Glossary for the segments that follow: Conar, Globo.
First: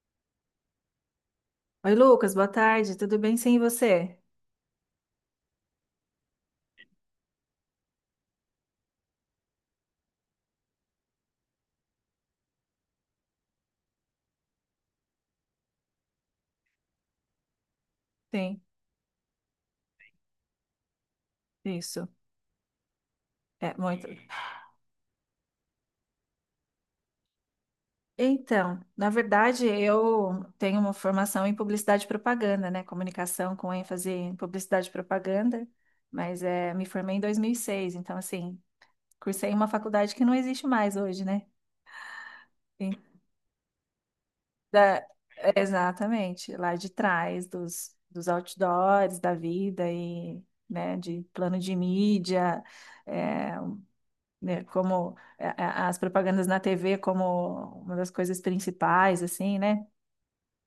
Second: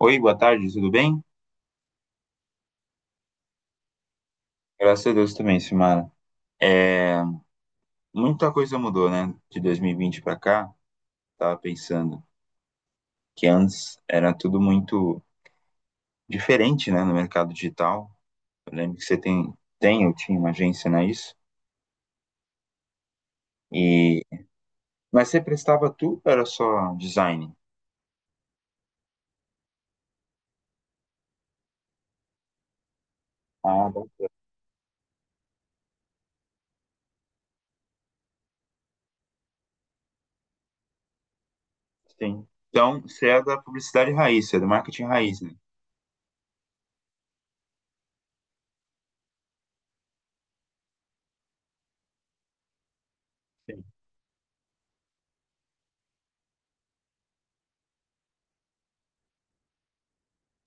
Oi, boa tarde, tudo bem? Oi, Lucas, boa tarde, tudo bem? Sim, e você? Graças a Deus também, Simara. É, Muita coisa mudou, né? De 2020 para cá, tava pensando que antes era tudo muito diferente, né, no mercado digital. Sim, Eu lembro que você tem, eu tinha uma agência, né, isso? isso. É, muito. E, mas você prestava tudo, ou era só design? Então, na verdade, eu tenho uma formação em publicidade e propaganda, né? Comunicação com Ah, bom, ênfase em publicidade e propaganda, mas é, me formei em 2006, então, assim, cursei em uma faculdade que não existe mais hoje, né? sim. Sim. Então, você é da publicidade raiz, você é do Da- marketing raiz, É, né? exatamente, lá de trás dos outdoors da vida e, né, de plano de mídia. eh, Sim. né, como as propagandas na TV como uma das coisas principais, assim, né?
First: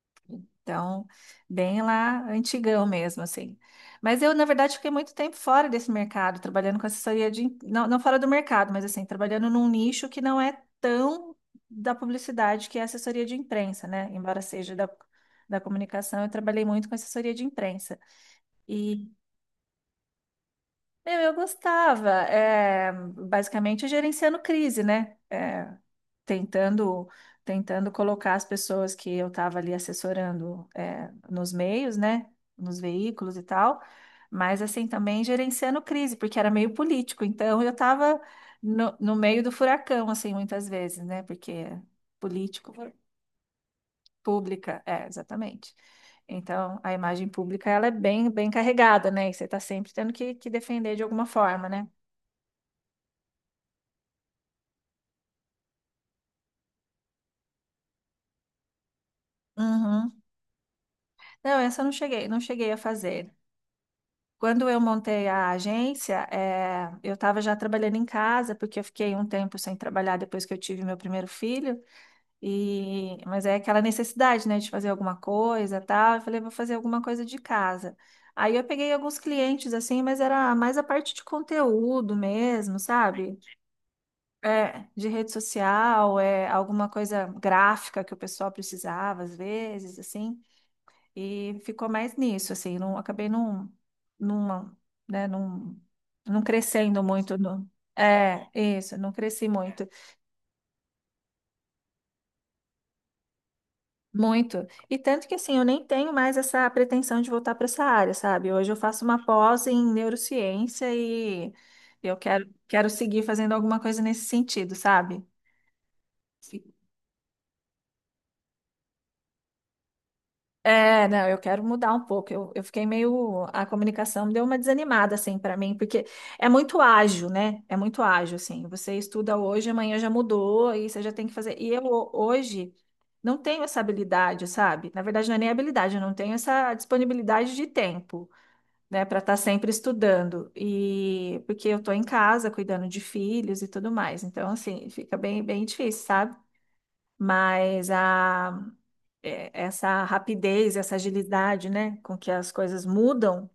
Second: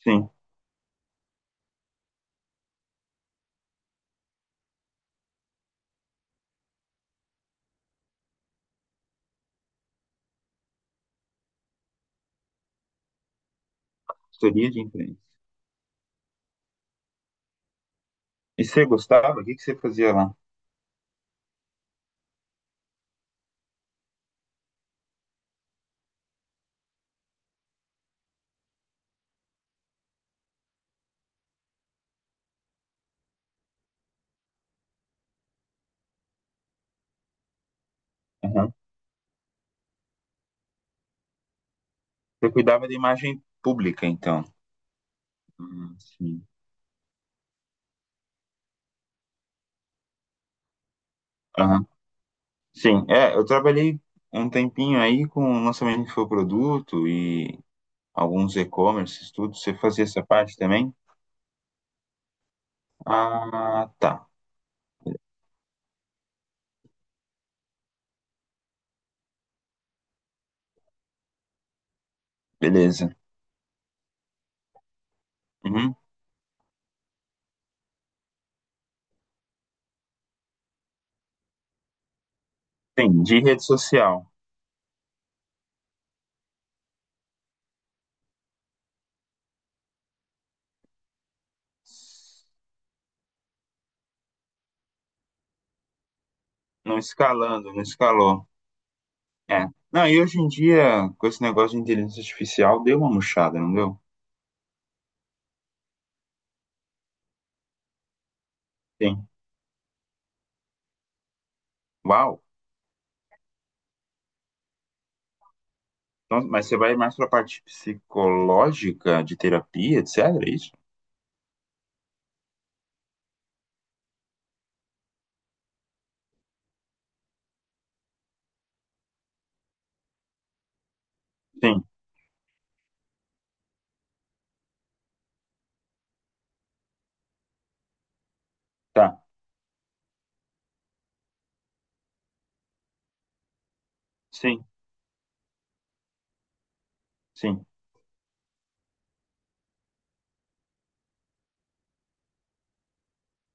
Sim, Então, bem lá antigão mesmo, assim. Mas eu, na verdade, fiquei muito tempo fora desse mercado, trabalhando com assessoria de... Não, não fora do mercado, mas assim, trabalhando num nicho que não é tão da publicidade, que é assessoria de imprensa, né? Embora consultoria seja de da, imprensa. da comunicação, eu trabalhei muito com assessoria de imprensa. E você E, gostava? O que que você fazia lá? meu, eu gostava, é, basicamente, gerenciando crise, né? Tentando, colocar as pessoas que eu estava ali assessorando é, nos meios, né, nos veículos e tal, mas assim também gerenciando crise, porque era meio político, então eu estava Aham. No meio do furacão, assim, muitas vezes, né, porque Você político, cuidava da imagem pública, então. pública, é, exatamente. Uhum, sim. Então, a imagem pública, ela é bem, bem carregada, né? E você está sempre tendo que defender de alguma forma, Aham. né? Sim, é, eu trabalhei um tempinho aí com o lançamento de infoproduto e alguns e-commerces, tudo. Você fazia Uhum. essa parte também? Não, essa eu não cheguei, não cheguei a fazer. Ah, tá. Quando eu montei a agência, eu estava já trabalhando em casa, porque eu fiquei um tempo sem trabalhar depois que eu tive meu primeiro filho. Beleza. E... Mas é aquela necessidade, né, de fazer alguma coisa, e Uhum. tal. Eu falei, vou fazer alguma coisa de casa. Aí eu peguei alguns clientes, assim, mas era mais a parte de conteúdo mesmo, Sim, sabe? de rede social. É, de rede social, é, alguma coisa gráfica que o pessoal precisava, às vezes, assim. E ficou mais nisso, assim, não, acabei não, numa, né, não, não Não crescendo muito no, escalando, não é, escalou. isso, não cresci É. muito, Não, e hoje em dia, com esse negócio de inteligência artificial, deu uma murchada, não deu? muito. E tanto que, assim, eu nem tenho mais essa pretensão de voltar para essa área, sabe? Hoje eu faço uma Sim. pós em neurociência e eu Uau. quero, quero seguir fazendo alguma coisa nesse sentido, sabe? Nossa, mas você vai mais pra parte psicológica, de terapia, etc, é isso? É, não, eu quero mudar um pouco. Eu fiquei meio. A comunicação deu uma desanimada, assim, para mim, porque é muito ágil, né? É muito ágil, assim. Você estuda hoje, amanhã já mudou, e você já tem que fazer. E Sim, eu hoje não tenho essa habilidade, sabe? Na verdade, não é nem habilidade, eu não tenho essa disponibilidade de tempo, né, para tá. estar sempre estudando. E porque eu tô em casa cuidando de filhos e tudo mais. Então, Sim, assim, fica bem, bem difícil, sabe? sim. Mas a é, essa rapidez, essa agilidade, né, com que as coisas mudam,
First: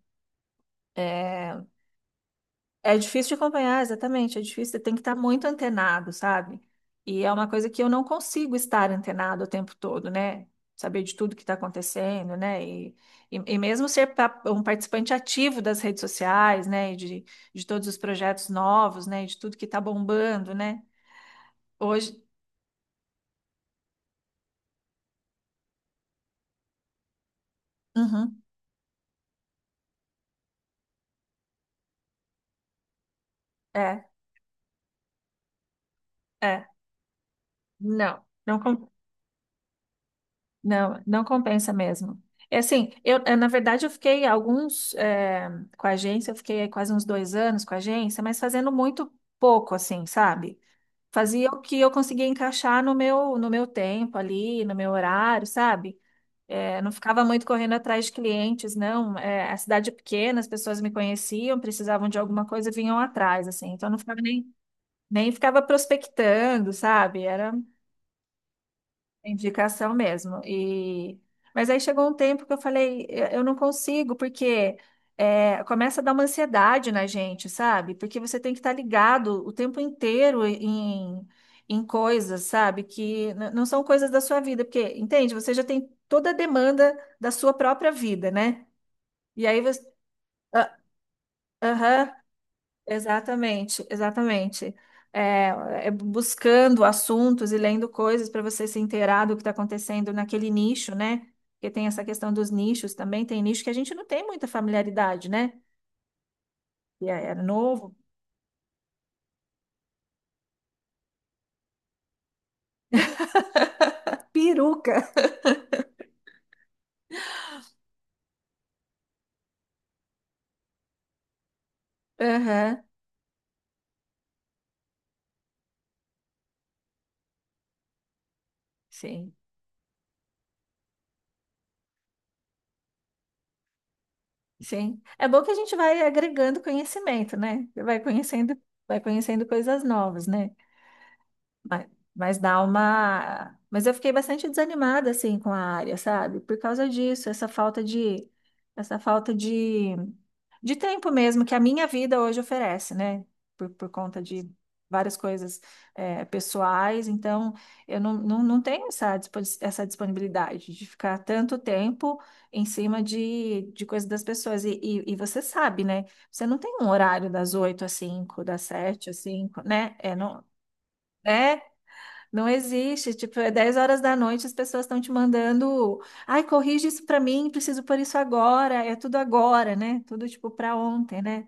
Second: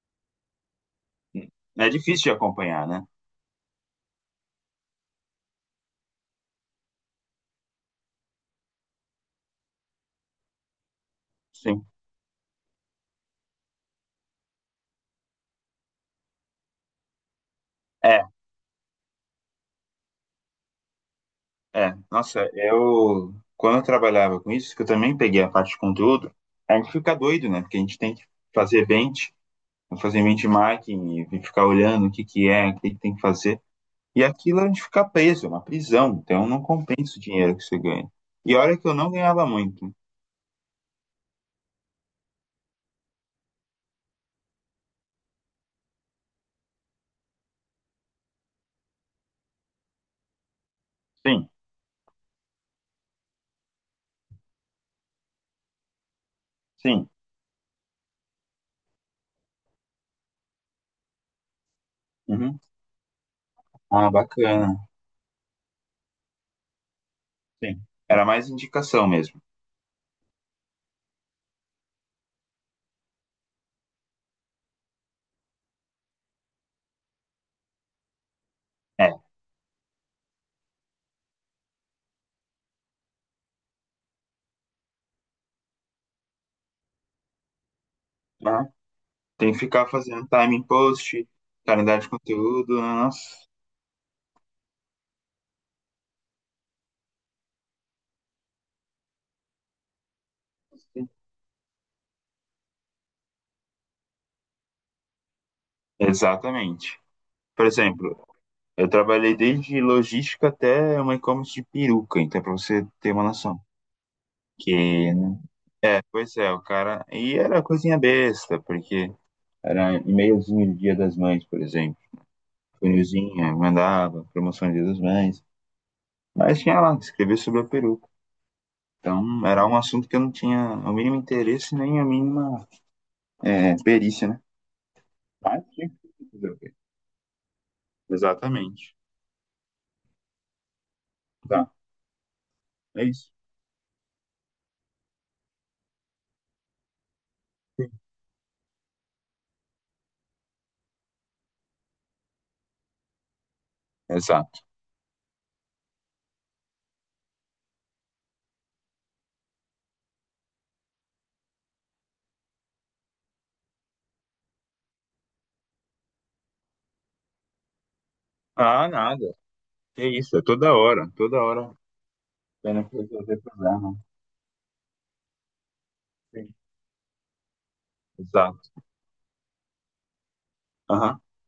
é, É difícil de acompanhar, é né? difícil de acompanhar, exatamente, é difícil, você tem que estar muito antenado, sabe? E é uma coisa que eu não consigo estar antenado o tempo todo, né? Saber de tudo que está Sim. acontecendo, né? E mesmo ser um participante ativo das redes sociais, né? E de todos os É, projetos novos, né? E de tudo que está bombando, né? é. Hoje, Nossa, eu quando eu trabalhava com isso, que eu também peguei a parte de conteúdo, a gente fica doido, né? Porque a gente tem que uhum, fazer bench, fazer benchmarking e ficar olhando o que que é, o que que tem que fazer. é, E aquilo a gente fica preso, é uma prisão. Então não é, compensa o dinheiro que você ganha. não, E não. olha que eu não ganhava muito. Não, não compensa mesmo. É assim, eu, na verdade, eu fiquei alguns, com a agência, eu fiquei aí quase uns dois anos com a agência, mas fazendo muito pouco, assim, sabe? Sim, Fazia o que eu conseguia encaixar no meu, no meu tempo ali, no meu horário, sabe? Não sim. ficava muito correndo atrás de clientes, não. A cidade é pequena, as pessoas me conheciam, precisavam de alguma Uhum. coisa, vinham atrás, assim. Então, não Ah, ficava nem, bacana. nem ficava prospectando, sabe? Era Sim. Era mais indicação mesmo. indicação mesmo. E mas aí chegou um tempo que eu falei, eu não consigo, porque é, começa a dar uma ansiedade na gente, sabe? Porque você tem que estar ligado o tempo inteiro em, em coisas, sabe? Que não são coisas da sua vida, porque, entende? Você já tem toda a demanda da sua própria vida, né? É. E Tem que aí você. ficar fazendo timing Ah, post, calendário de aham, conteúdo, nossa. exatamente, exatamente. É, é buscando assuntos e lendo coisas para você se inteirar do que está acontecendo naquele nicho, né? Porque tem essa questão dos nichos também, tem nicho que a gente não tem muita familiaridade, né? Exatamente. E é, é Por novo. exemplo, eu trabalhei desde logística até uma e-commerce de peruca, então para você ter uma noção. Peruca. Que, é, pois é, o cara. E era coisinha besta, porque era e-mailzinho do Dia das Mães, por exemplo. Aham, Funilzinha, mandava, promoção do Dia das Mães. Mas tinha lá, escrever sobre a peruca. sim, Então era um assunto que eu não tinha o mínimo interesse nem a mínima perícia, né? sim. É bom que a Mas gente tinha vai que fazer. agregando conhecimento, né? Exatamente. Vai conhecendo coisas novas, né? Tá, Mas, mas dá é isso. uma. Mas eu fiquei bastante desanimada assim com a área, sabe? Por causa disso, essa falta de, essa falta de tempo mesmo que a minha vida hoje oferece, né? Por conta de Exato. várias coisas é, pessoais, então eu não, não, não tenho essa, essa disponibilidade de ficar tanto tempo em cima de coisas das pessoas. E você sabe, né? Você não tem um horário das 8 às 5, das Ah, 7 às nada. 5, né? É É, isso, é não, toda hora, toda né? hora. Não Tendo que existe, tipo, resolver é 10 problema. horas da noite, as pessoas estão te mandando, ai, Sim. corrige isso pra mim, preciso por isso Exato. agora, é tudo agora, né? Tudo tipo pra Aham, ontem, né?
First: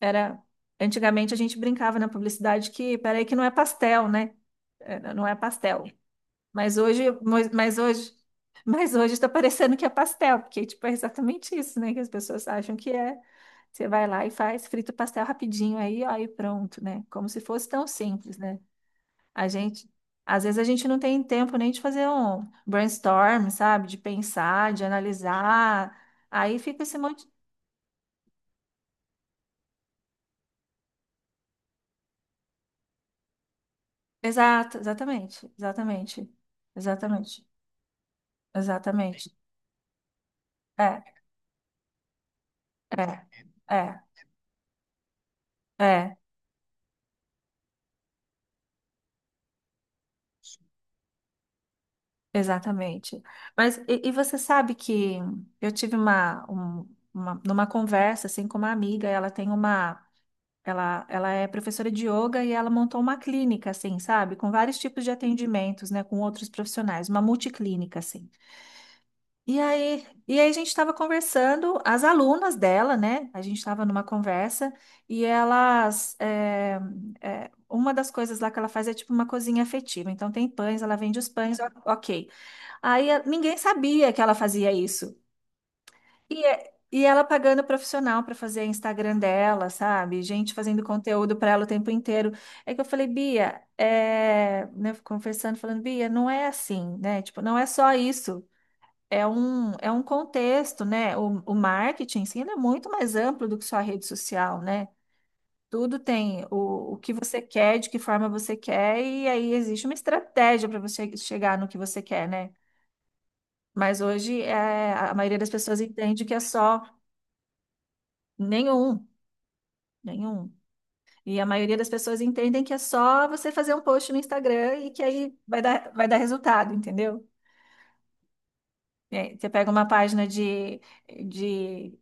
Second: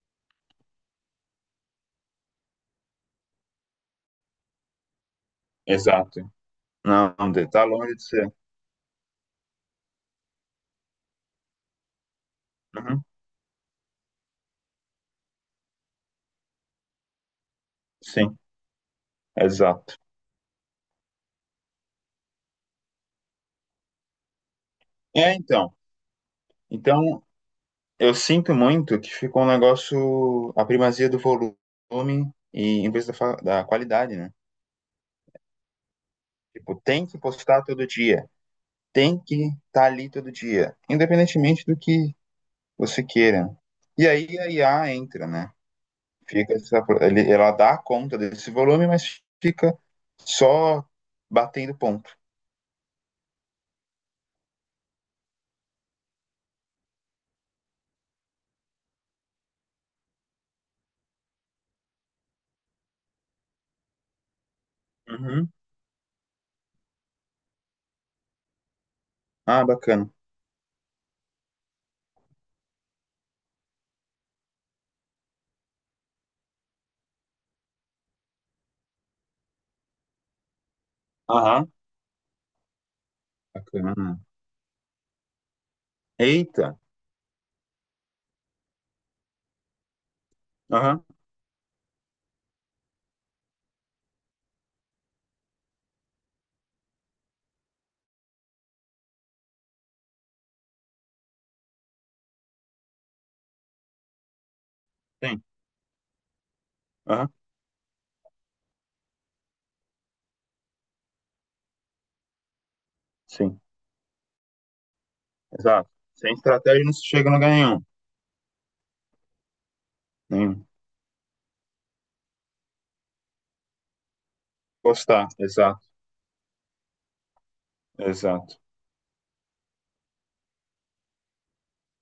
Era, antigamente a gente brincava na publicidade que, peraí, que não é pastel, né? É, não é pastel. exato. Mas hoje, Não, não, Dê, mas tá mas longe de hoje, ser. mas hoje tá parecendo que é pastel, porque tipo é exatamente isso, né? Que as pessoas acham que Uhum, é. Você vai lá e faz, frita o pastel rapidinho aí, ó, e pronto, né? Como se fosse tão simples, sim, né? A gente, exato. às vezes a gente não tem tempo nem de fazer um brainstorm, sabe? De pensar, de É, então. analisar. Aí fica esse Então, monte. eu sinto muito que ficou um negócio, a primazia do volume e em vez da, da qualidade, né? Exato, exatamente, exatamente, Tipo, tem que exatamente, postar todo dia. Tem exatamente. que estar tá ali todo dia, É, independentemente do que você é, queira. é, E aí a IA entra, né? é, Fica essa, ela dá conta desse volume, mas fica só batendo ponto. exatamente. Mas e você sabe que eu tive uma, uma, numa conversa assim com uma amiga, ela tem uma. Ela é professora de yoga e ela montou uma clínica, assim, sabe? Com vários tipos de Uhum. atendimentos, né? Com outros profissionais, uma multiclínica, assim. Ah, bacana. E aí a gente estava conversando, as alunas dela, né? A gente estava numa conversa e elas. É, é, uma das coisas lá que ela faz é tipo uma cozinha afetiva. Então tem pães, ela vende os pães, Aham, ok. Aí ninguém sabia bacana. que ela fazia isso. E, Eita, e ela pagando profissional para fazer Instagram dela, sabe? Gente fazendo aham, conteúdo para ela o tempo inteiro. É que eu falei, Bia, é... né, conversando, falando, Bia, não é assim, né? Tipo, não é só isso. É um contexto, né? O marketing, sim, ele é muito mais amplo do que só a rede social, né? sim, Tudo tem o que aham, você quer, de que forma você quer, e aí existe uma estratégia para você chegar no que você quer, né? sim, Mas hoje é, a maioria das pessoas exato. entende Sem que é só estratégia não se chega a lugar nenhum. nenhum. Nenhum. Nenhum. E a maioria das pessoas entendem que é só você fazer um post no Instagram e que Postar, aí exato, vai dar resultado, entendeu? exato. É, você pega uma página de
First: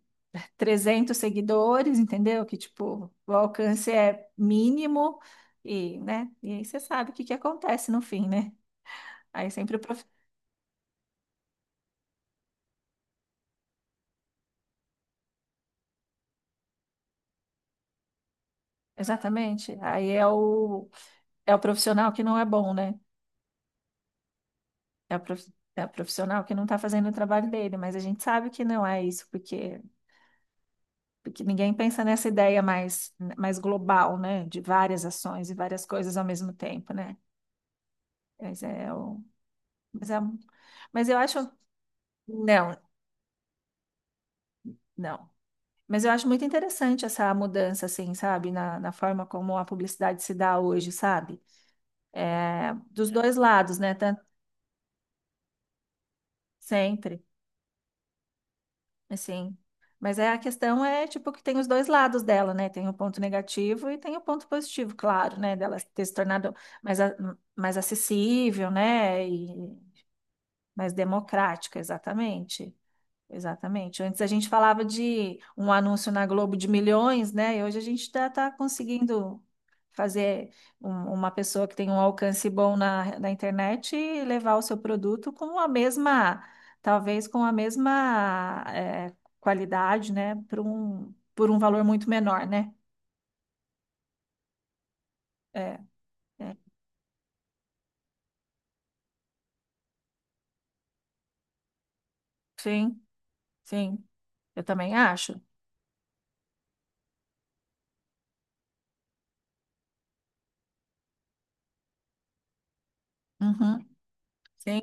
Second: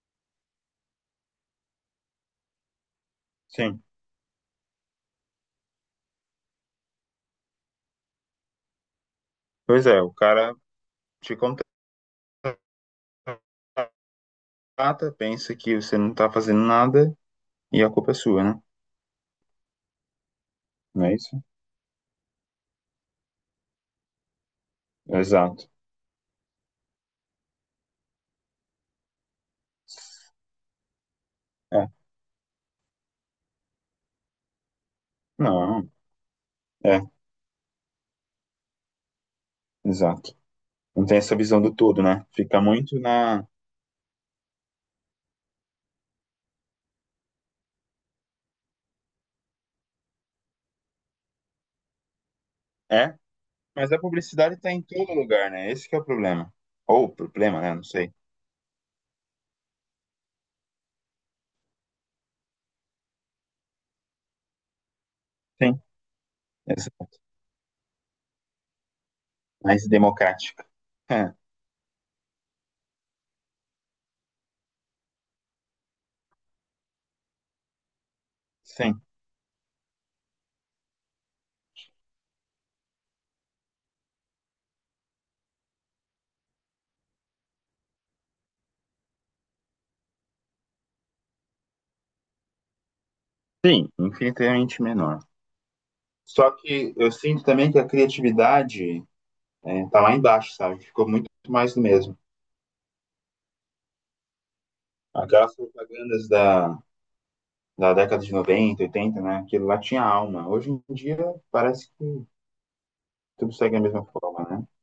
300 seguidores, entendeu? Que, tipo, o Sim. alcance é mínimo e, né? E aí você sabe o que que acontece no fim, né? Aí sempre o Pois é, prof... o cara te contrata, pensa que você não tá fazendo nada e a culpa é sua, né? Exatamente. Aí é o, Não é isso? é o profissional que não é bom, né? É o Exato. é o profissional que não tá fazendo o trabalho dele, mas a gente sabe que não é isso, porque ninguém É, pensa nessa ideia mais, mais global, né? De várias ações e várias não, coisas ao mesmo tempo, é, né? Mas é o, mas é, exato. um, Não mas eu tem essa acho, visão do todo, né? Fica não, muito na. não. Mas eu acho muito interessante essa mudança, assim, sabe? Na, na forma como a publicidade se dá hoje, sabe? É, dos É, dois lados, mas né? a Tanto, publicidade tá em todo lugar, né? Esse que é o problema. Ou o sempre. problema, né? Não sei. Assim. Mas é a questão é tipo que tem os dois lados dela, né? Tem o ponto negativo e tem o ponto positivo, claro, né? Dela Sim, ter se tornado mais, exato. mais acessível, né? E Mais democrática. mais É, democrática, exatamente. Exatamente. Antes a gente falava de um anúncio na Globo de milhões, né? E hoje a gente está sim. conseguindo fazer uma pessoa que tem um alcance bom na, na internet e levar o seu produto com a mesma, talvez com a mesma é, qualidade, né? Por um valor muito menor, né? Sim, infinitamente menor. É, Só é. que eu sinto também que a criatividade tá lá embaixo, sabe? Ficou muito mais do mesmo. Sim, sim. Eu também acho. Aquelas propagandas da, da década de 90 80 né? Aquilo lá tinha alma. Hoje em dia parece que tudo segue a Uhum. mesma forma, né? Sim.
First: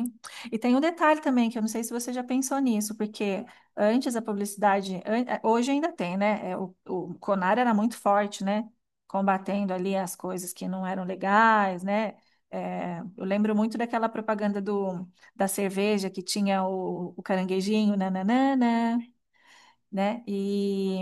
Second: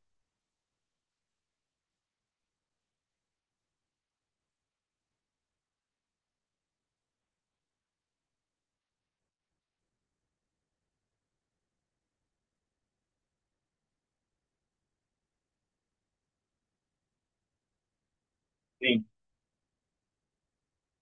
E tem um detalhe também, que eu não sei se você já pensou nisso, porque antes a publicidade, hoje ainda tem, né? É, o Conar era muito forte, né? Combatendo ali as coisas que não eram legais, né? Eu lembro muito daquela propaganda do, da cerveja que tinha o caranguejinho, nananana, Sim. né? E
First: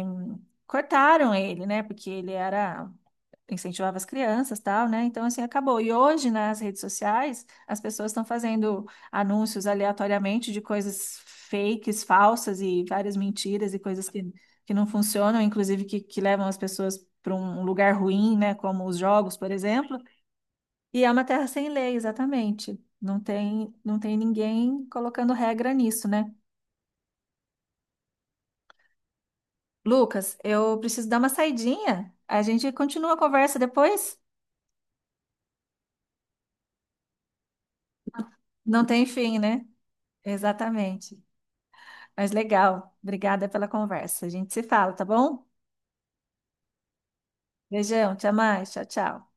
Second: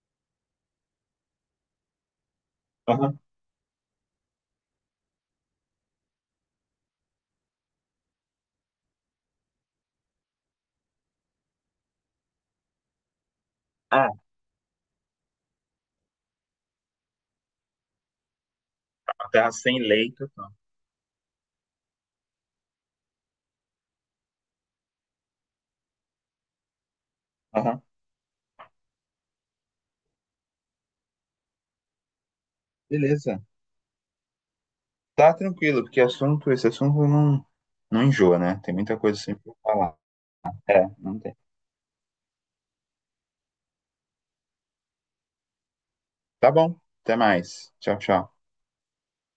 cortaram ele, né? Porque ele era Aham. incentivava as crianças, tal, né? Então, assim, acabou. E hoje, nas redes sociais, as pessoas estão fazendo anúncios aleatoriamente de coisas fakes, falsas e várias mentiras e É, coisas que não funcionam, inclusive que levam as pessoas para um lugar ruim, né? Como os uma jogos, por terra sem exemplo. leito. E é uma terra sem lei, exatamente. Não tem, não tem ninguém colocando regra nisso, né? Aham. Lucas, eu preciso dar uma saidinha. A gente continua a Beleza. conversa depois? Tá tranquilo, porque assunto, esse assunto não, não enjoa, né? Tem Não muita tem coisa fim, sempre né? pra falar. É, não Exatamente. tem. Mas legal. Obrigada pela conversa. A gente se fala, tá bom? Tá bom. Até mais. Tchau, Beijão, até tchau. mais. Tchau, tchau.